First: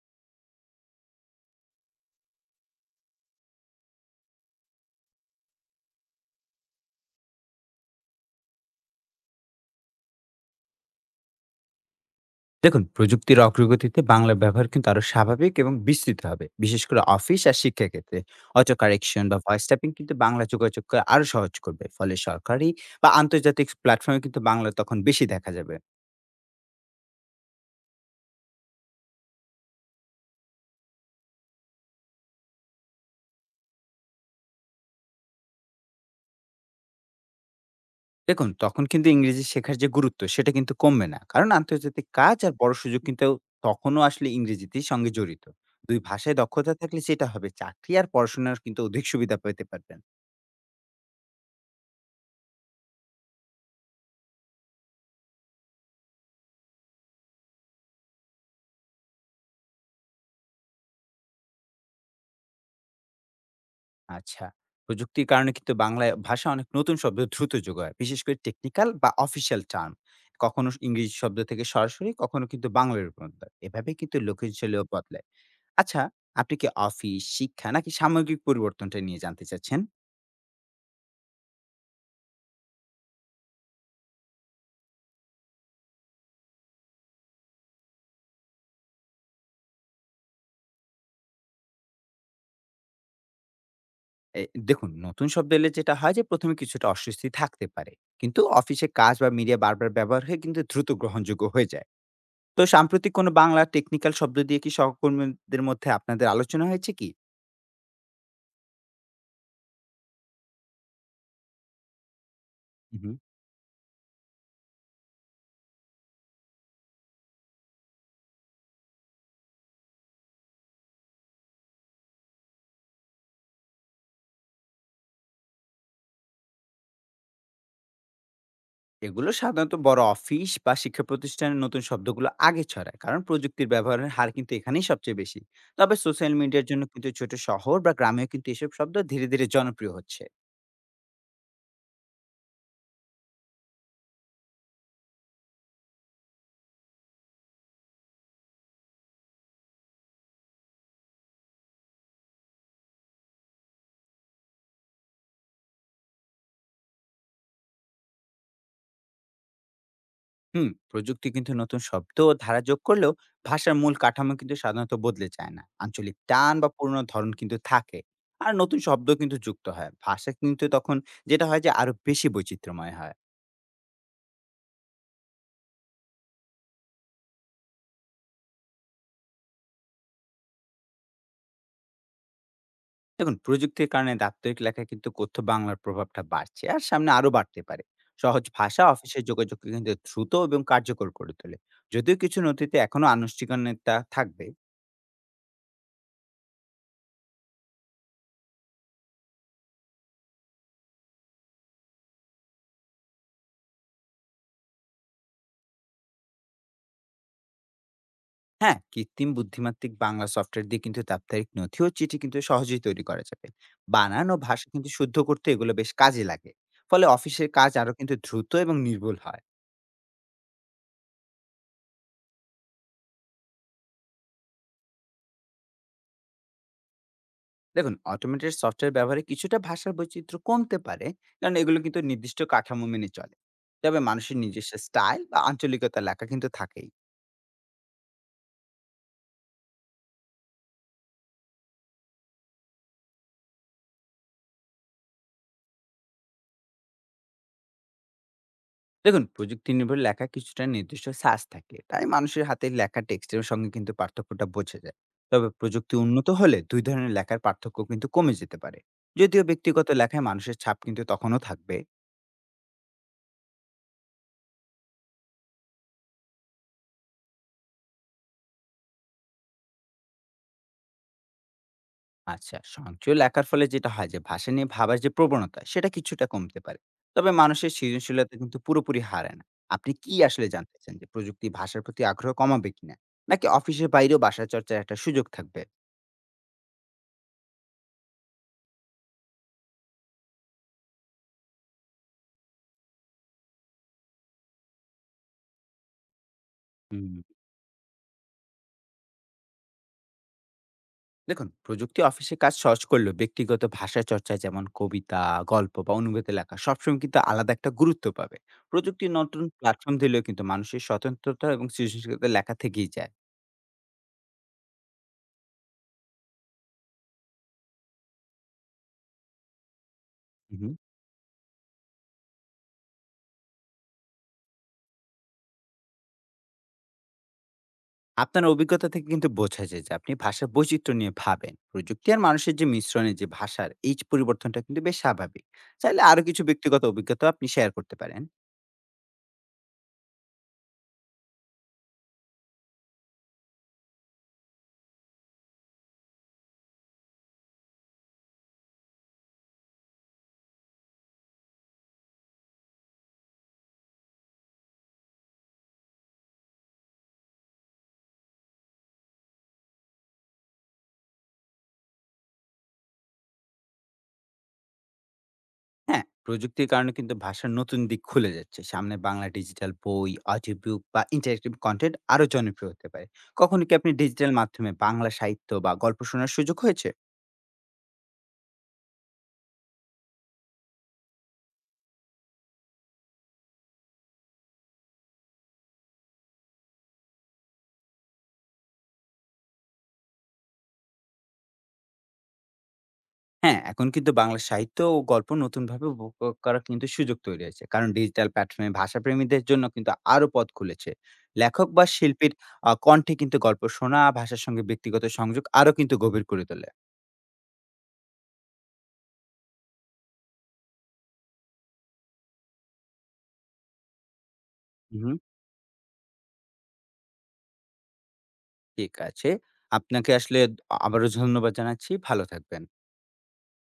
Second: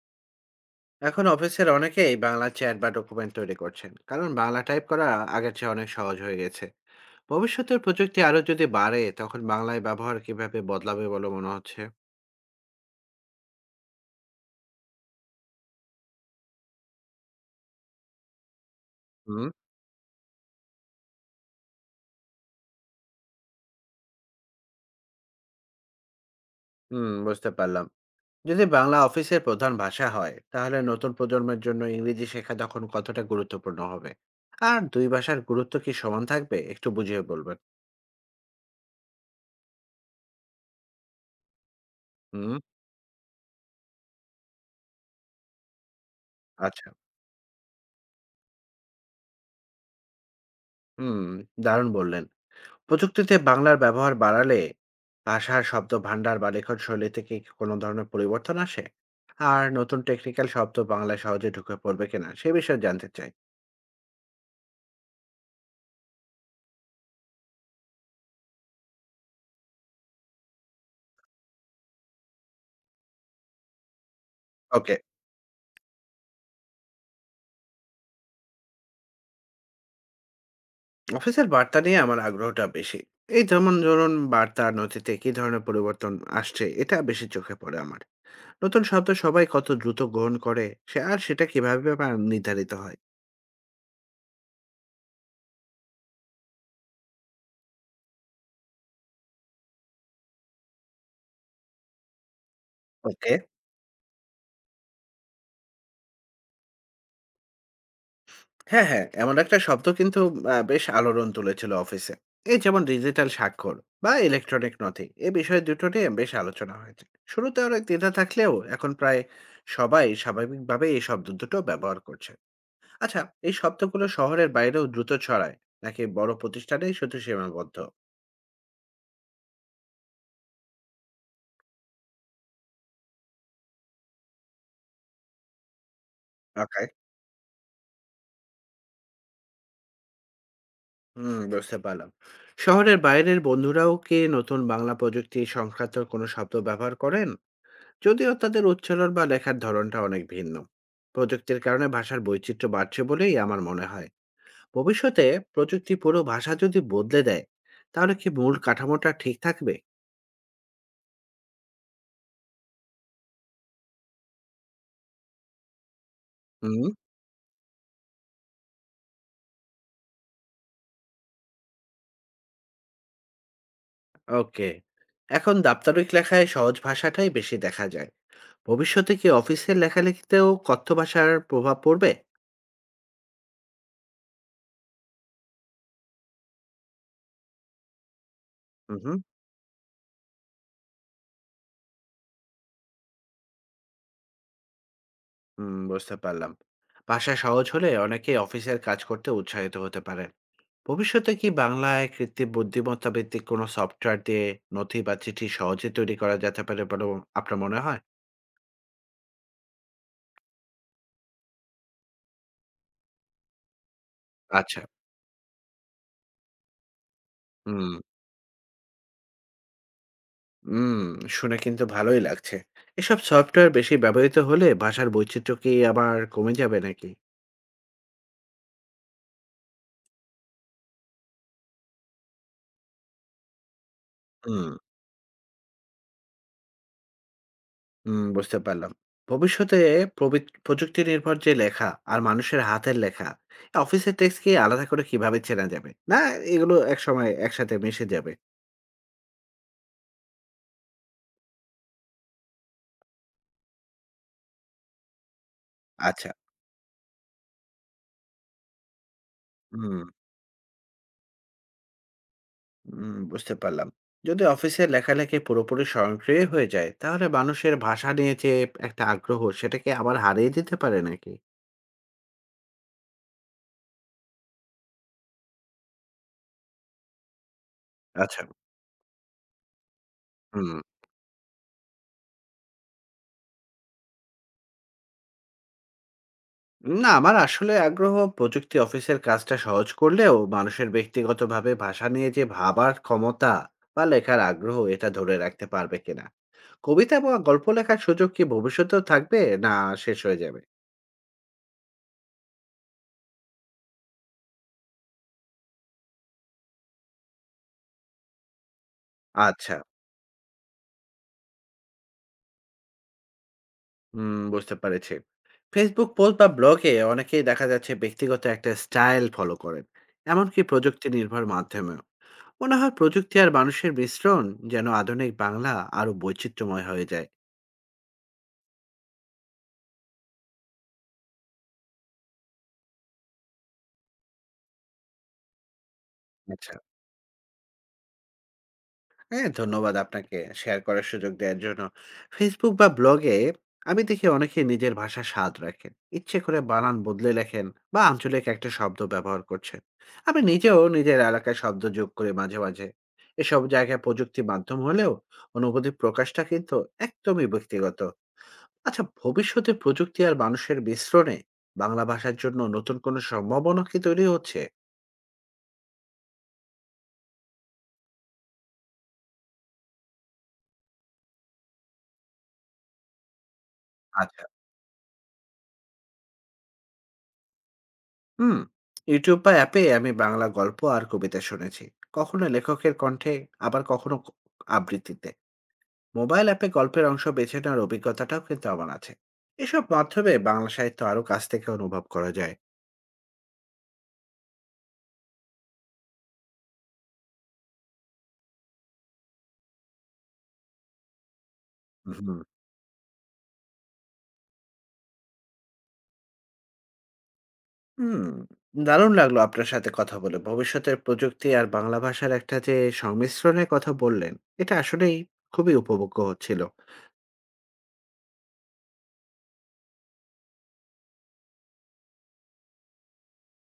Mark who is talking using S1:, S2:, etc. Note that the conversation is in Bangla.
S1: এখন অফিসের অনেকেই বাংলা চ্যাট বা ডকুমেন্ট তৈরি করছেন, কারণ বাংলা টাইপ করা আগের চেয়ে অনেক সহজ হয়ে গেছে। ভবিষ্যতের প্রযুক্তি আরো যদি বাড়ে, তখন বাংলায় ব্যবহার কিভাবে বদলাবে বলে মনে হচ্ছে?
S2: দেখুন, প্রযুক্তির অগ্রগতিতে বাংলা ব্যবহার কিন্তু আরো স্বাভাবিক এবং বিস্তৃত হবে, বিশেষ করে অফিস আর শিক্ষাক্ষেত্রে। অটো কারেকশন বা
S1: হুম।
S2: ভয়েস ট্যাপিং কিন্তু বাংলা যোগাযোগকে আরো সহজ করবে, ফলে সরকারি বা আন্তর্জাতিক প্ল্যাটফর্মে কিন্তু বাংলা তখন বেশি দেখা যাবে।
S1: হুম, বুঝতে পারলাম। যদি বাংলা অফিসের প্রধান ভাষা হয়, তাহলে নতুন প্রজন্মের জন্য ইংরেজি শেখা তখন কতটা গুরুত্বপূর্ণ হবে? আর দুই ভাষার গুরুত্ব কি সমান থাকবে, একটু বুঝিয়ে বলবেন?
S2: দেখুন, তখন কিন্তু ইংরেজি শেখার যে গুরুত্ব সেটা কিন্তু কমবে না, কারণ আন্তর্জাতিক কাজ আর
S1: হুম।
S2: বড় সুযোগ কিন্তু তখনও আসলে ইংরেজিটির সঙ্গে জড়িত। দুই ভাষায় দক্ষতা
S1: আচ্ছা।
S2: থাকলে সেটা হবে চাকরি আর পড়াশোনার কিন্তু অধিক সুবিধা পেতে পারবেন।
S1: হুম। দারুণ বললেন। প্রযুক্তিতে বাংলার ব্যবহার বাড়ালে ভাষার শব্দ ভাণ্ডার বা লেখন শৈলীতে কি কোনো ধরনের পরিবর্তন আসে? আর নতুন টেকনিক্যাল শব্দ বাংলায় সহজে ঢুকে পড়বে কিনা, সে বিষয়ে জানতে চাই।
S2: আচ্ছা। প্রযুক্তির কারণে কিন্তু বাংলায় ভাষা অনেক নতুন শব্দ দ্রুত যোগ হয়, বিশেষ করে টেকনিক্যাল বা অফিসিয়াল টার্ম। কখনো ইংরেজি শব্দ থেকে সরাসরি, কখনো কিন্তু বাংলায় রূপান্তর। এভাবে কিন্তু লোকশৈলীও
S1: ওকে।
S2: বদলায়। আচ্ছা, আপনি কি অফিস, শিক্ষা নাকি সামগ্রিক পরিবর্তনটা নিয়ে জানতে চাচ্ছেন?
S1: অফিসের বার্তা নিয়ে আমার আগ্রহটা বেশি। এই যেমন ধরুন, বার্তা নথিতে কি ধরনের পরিবর্তন আসছে, এটা বেশি চোখে পড়ে আমার। নতুন শব্দ সবাই কত দ্রুত গ্রহণ করে সে আর সেটা কিভাবে বা নির্ধারিত হয়।
S2: এ দেখুন, নতুন শব্দ এলে যেটা হয় যে ১ম এ কিছুটা অস্বস্তি থাকতে পারে। কিন্তু অফিসে কাজ বা মিডিয়া বারবার ব্যবহার হয়ে কিন্তু দ্রুত গ্রহণযোগ্য হয়ে যায়। তো সাম্প্রতিক কোনো
S1: ওকে।
S2: বাংলা টেকনিক্যাল শব্দ দিয়ে কি সহকর্মীদের মধ্যে আপনাদের আলোচনা হয়েছে কি?
S1: হ্যাঁ, হ্যাঁ। এমন একটা শব্দ কিন্তু বেশ আলোড়ন তুলেছিল অফিসে। এই যেমন
S2: হু, হু।
S1: ডিজিটাল স্বাক্ষর বা ইলেকট্রনিক নথি। এ বিষয় দুটো নিয়ে বেশ আলোচনা হয়েছে। শুরুতে অনেক দ্বিধা থাকলেও এখন প্রায় সবাই স্বাভাবিকভাবে এই শব্দ দুটো ব্যবহার করছে। আচ্ছা, এই শব্দগুলো শহরের বাইরেও দ্রুত ছড়ায়, নাকি বড় প্রতিষ্ঠানেই শুধু সীমাবদ্ধ?
S2: এগুলো সাধারণত বড় অফিস বা শিক্ষা প্রতিষ্ঠানে নতুন শব্দগুলো আগে ছড়ায়, কারণ প্রযুক্তির ব্যবহারের হার কিন্তু এখানেই সবচেয়ে বেশি। তবে সোশ্যাল মিডিয়ার
S1: ওকে,
S2: জন্য কিন্তু ছোট শহর বা গ্রামেও কিন্তু এসব শব্দ ধীরে ধীরে জনপ্রিয় হচ্ছে।
S1: হুম, বুঝতে পারলাম। শহরের বাইরের বন্ধুরাও কি নতুন বাংলা প্রযুক্তি সংক্রান্ত কোনো শব্দ ব্যবহার করেন? যদিও তাদের উচ্চারণ বা লেখার ধরনটা অনেক ভিন্ন, প্রযুক্তির কারণে ভাষার বৈচিত্র্য বাড়ছে বলেই আমার মনে হয়। ভবিষ্যতে প্রযুক্তি পুরো ভাষা যদি বদলে দেয়, তাহলে কি মূল কাঠামোটা ঠিক থাকবে?
S2: হুম, প্রযুক্তি কিন্তু নতুন শব্দ ও ধারা যোগ করলেও ভাষার মূল কাঠামো কিন্তু সাধারণত বদলে যায় না। আঞ্চলিক টান বা
S1: হুম।
S2: পুরনো ধরন কিন্তু থাকে। আর নতুন শব্দ কিন্তু যুক্ত হয়, ভাষা কিন্তু তখন যেটা হয় যে আরো বেশি বৈচিত্র্যময় হয়।
S1: ওকে। এখন দাপ্তরিক লেখায় সহজ ভাষাটাই বেশি দেখা যায়। ভবিষ্যতে কি অফিসের লেখালেখিতেও কথ্য ভাষার প্রভাব পড়বে?
S2: দেখুন, প্রযুক্তির কারণে দাপ্তরিক লেখায় কিন্তু কথ্য বাংলার প্রভাবটা বাড়ছে, আর সামনে আরো বাড়তে পারে। সহজ ভাষা
S1: হুম।
S2: অফিসের যোগাযোগকে কিন্তু দ্রুত এবং কার্যকর করে তোলে। যদিও কিছু নথিতে এখনো আনুষ্ঠানিকতা থাকবে।
S1: হুম, বুঝতে পারলাম। ভাষা সহজ হলে অনেকেই অফিসের কাজ করতে উৎসাহিত হতে পারে। ভবিষ্যতে কি বাংলায় কৃত্রিম বুদ্ধিমত্তা ভিত্তিক কোনো সফটওয়্যার দিয়ে নথি বা চিঠি সহজে তৈরি করা যেতে পারে বলে আপনার মনে হয়?
S2: হ্যাঁ, কৃত্রিম বুদ্ধিমাত্তিক বাংলা সফটওয়্যার দিয়ে কিন্তু দাপ্তরিক নথি ও চিঠি কিন্তু সহজেই তৈরি করা যাবে। বানান ও ভাষা
S1: আচ্ছা।
S2: কিন্তু শুদ্ধ করতে এগুলো বেশ কাজে লাগে। ফলে অফিসের কাজ
S1: হুম,
S2: আরো কিন্তু দ্রুত এবং নির্ভুল হয়।
S1: হুম, শুনে কিন্তু ভালোই লাগছে। এসব সফটওয়্যার বেশি ব্যবহৃত হলে ভাষার বৈচিত্র্য কি আবার কমে যাবে নাকি?
S2: দেখুন, অটোমেটেড সফটওয়্যার ব্যবহারে কিছুটা ভাষার বৈচিত্র্য কমতে পারে, কারণ এগুলো কিন্তু নির্দিষ্ট কাঠামো মেনে চলে। তবে মানুষের
S1: হুম,
S2: নিজস্ব স্টাইল বা আঞ্চলিকতা লেখা কিন্তু থাকেই।
S1: হুম, বুঝতে পারলাম। ভবিষ্যতে প্রবিত প্রযুক্তি নির্ভর যে লেখা আর মানুষের হাতের লেখা, অফিসের টেক্সট কি আলাদা করে কিভাবে চেনা যাবে? না এগুলো একসময় একসাথে মিশে যাবে?
S2: দেখুন, প্রযুক্তি নির্ভর লেখা কিছুটা নির্দিষ্ট সাজ থাকে, তাই মানুষের হাতে লেখা টেক্সটের সঙ্গে কিন্তু পার্থক্যটা বোঝা যায়। তবে প্রযুক্তি উন্নত
S1: আচ্ছা,
S2: হলে দুই ধরনের লেখার পার্থক্য কিন্তু কমে যেতে পারে। যদিও ব্যক্তিগত
S1: হুম।
S2: লেখায় মানুষের ছাপ কিন্তু তখনও থাকবে।
S1: বুঝতে পারলাম। যদি অফিসের লেখালেখি পুরোপুরি স্বয়ংক্রিয় হয়ে যায়, তাহলে মানুষের ভাষা নিয়ে যে একটা আগ্রহ, সেটাকে আবার হারিয়ে দিতে পারে নাকি?
S2: আচ্ছা, সঞ্চয় লেখার ফলে যেটা হয় যে ভাষা নিয়ে ভাবার যে প্রবণতা সেটা কিছুটা কমতে পারে। তবে মানুষের সৃজনশীলতা
S1: আচ্ছা।
S2: কিন্তু পুরোপুরি হারায় না। আপনি কি আসলে
S1: হুম।
S2: জানতে চান যে প্রযুক্তি ভাষার প্রতি আগ্রহ কমাবে কিনা? নাকি অফিসের বাইরেও ভাষা চর্চার একটা সুযোগ থাকবে?
S1: না, আমার আসলে আগ্রহ, প্রযুক্তি অফিসের কাজটা সহজ করলেও মানুষের ব্যক্তিগতভাবে ভাষা নিয়ে যে ভাবার ক্ষমতা বা লেখার আগ্রহ, এটা ধরে রাখতে পারবে কিনা।
S2: হুম।
S1: কবিতা বা গল্প লেখার সুযোগ কি ভবিষ্যতেও থাকবে, না শেষ হয়ে যাবে?
S2: দেখুন, প্রযুক্তি অফিসে কাজ সহজ করলেও ব্যক্তিগত ভাষা চর্চা যেমন কবিতা, গল্প বা অনুবাদে লেখা সবসময় কিন্তু আলাদা একটা গুরুত্ব পাবে। প্রযুক্তির নতুন
S1: আচ্ছা।
S2: প্ল্যাটফর্ম দিলেও কিন্তু মানুষের স্বতন্ত্রতা এবং সৃজনশীলতা লেখা থেকেই যায়।
S1: হুম, বুঝতে পেরেছি। Facebook পোস্ট বা ব্লগে অনেকেই দেখা যাচ্ছে ব্যক্তিগত একটা স্টাইল ফলো করেন, এমনকি
S2: হুম।
S1: প্রযুক্তি নির্ভর মাধ্যমেও। মনে হয় প্রযুক্তি আর মানুষের মিশ্রণ যেন আধুনিক বাংলা আরো বৈচিত্র্যময় হয়ে যায়।
S2: আপনার অভিজ্ঞতা থেকে কিন্তু বোঝা যায় যে আপনি ভাষার বৈচিত্র্য নিয়ে ভাবেন। প্রযুক্তি আর মানুষের যে মিশ্রণে যে ভাষার এই যে পরিবর্তনটা কিন্তু বেশ স্বাভাবিক। চাইলে আরো কিছু
S1: আচ্ছা।
S2: ব্যক্তিগত অভিজ্ঞতা আপনি শেয়ার করতে পারেন।
S1: হ্যাঁ, ধন্যবাদ আপনাকে শেয়ার করার সুযোগ দেওয়ার জন্য। Facebook বা ব্লগে আমি দেখি অনেকেই নিজের ভাষার স্বাদ রাখেন। ইচ্ছে করে বানান বদলে লেখেন বা আঞ্চলিক একটা শব্দ ব্যবহার করছেন। আমি নিজেও নিজের এলাকায় শব্দ যোগ করি মাঝে, মাঝে। এসব জায়গায় প্রযুক্তি মাধ্যম হলেও অনুভূতি প্রকাশটা কিন্তু একদমই ব্যক্তিগত। আচ্ছা, ভবিষ্যতে প্রযুক্তি আর মানুষের মিশ্রণে বাংলা ভাষার জন্য নতুন কোনো সম্ভাবনা কি তৈরি হচ্ছে?
S2: হ্যাঁ, প্রযুক্তির কারণে কিন্তু ভাষার নতুন দিক খুলে যাচ্ছে। সামনে বাংলা ডিজিটাল বই, অডিও বুক বা ইন্টারেক্টিভ কনটেন্ট আরো জনপ্রিয় হতে পারে। কখনো কি আপনি ডিজিটাল
S1: আচ্ছা।
S2: মাধ্যমে বাংলা সাহিত্য বা গল্প শোনার সুযোগ হয়েছে?
S1: হুম। ইউটিউব বা অ্যাপে আমি বাংলা গল্প আর কবিতা শুনেছি, কখনো লেখকের কণ্ঠে, আবার কখনো আবৃত্তিতে। মোবাইল অ্যাপে গল্পের অংশ বেছে নেওয়ার অভিজ্ঞতাটাও কিন্তু আমার আছে। এসব মাধ্যমে বাংলা সাহিত্য আরো কাছ থেকে অনুভব করা যায়।
S2: হ্যাঁ, এখন কিন্তু বাংলা সাহিত্য ও গল্প নতুনভাবে উপভোগ করার কিন্তু সুযোগ তৈরি হয়েছে, কারণ ডিজিটাল প্ল্যাটফর্মে ভাষাপ্রেমীদের জন্য কিন্তু আরো পথ খুলেছে। লেখক বা
S1: হুম।
S2: শিল্পীর কণ্ঠে কিন্তু গল্প শোনা, ভাষার সঙ্গে ব্যক্তিগত সংযোগ আরো কিন্তু গভীর করে তোলে।
S1: হুম, দারুণ লাগলো আপনার সাথে কথা বলে। ভবিষ্যতের প্রযুক্তি আর বাংলা ভাষার একটা যে সংমিশ্রণের কথা বললেন, এটা
S2: হুম,
S1: আসলেই খুবই উপভোগ্য হচ্ছিল।
S2: ঠিক আছে। আপনাকে আসলে আবারও ধন্যবাদ জানাচ্ছি। ভালো থাকবেন।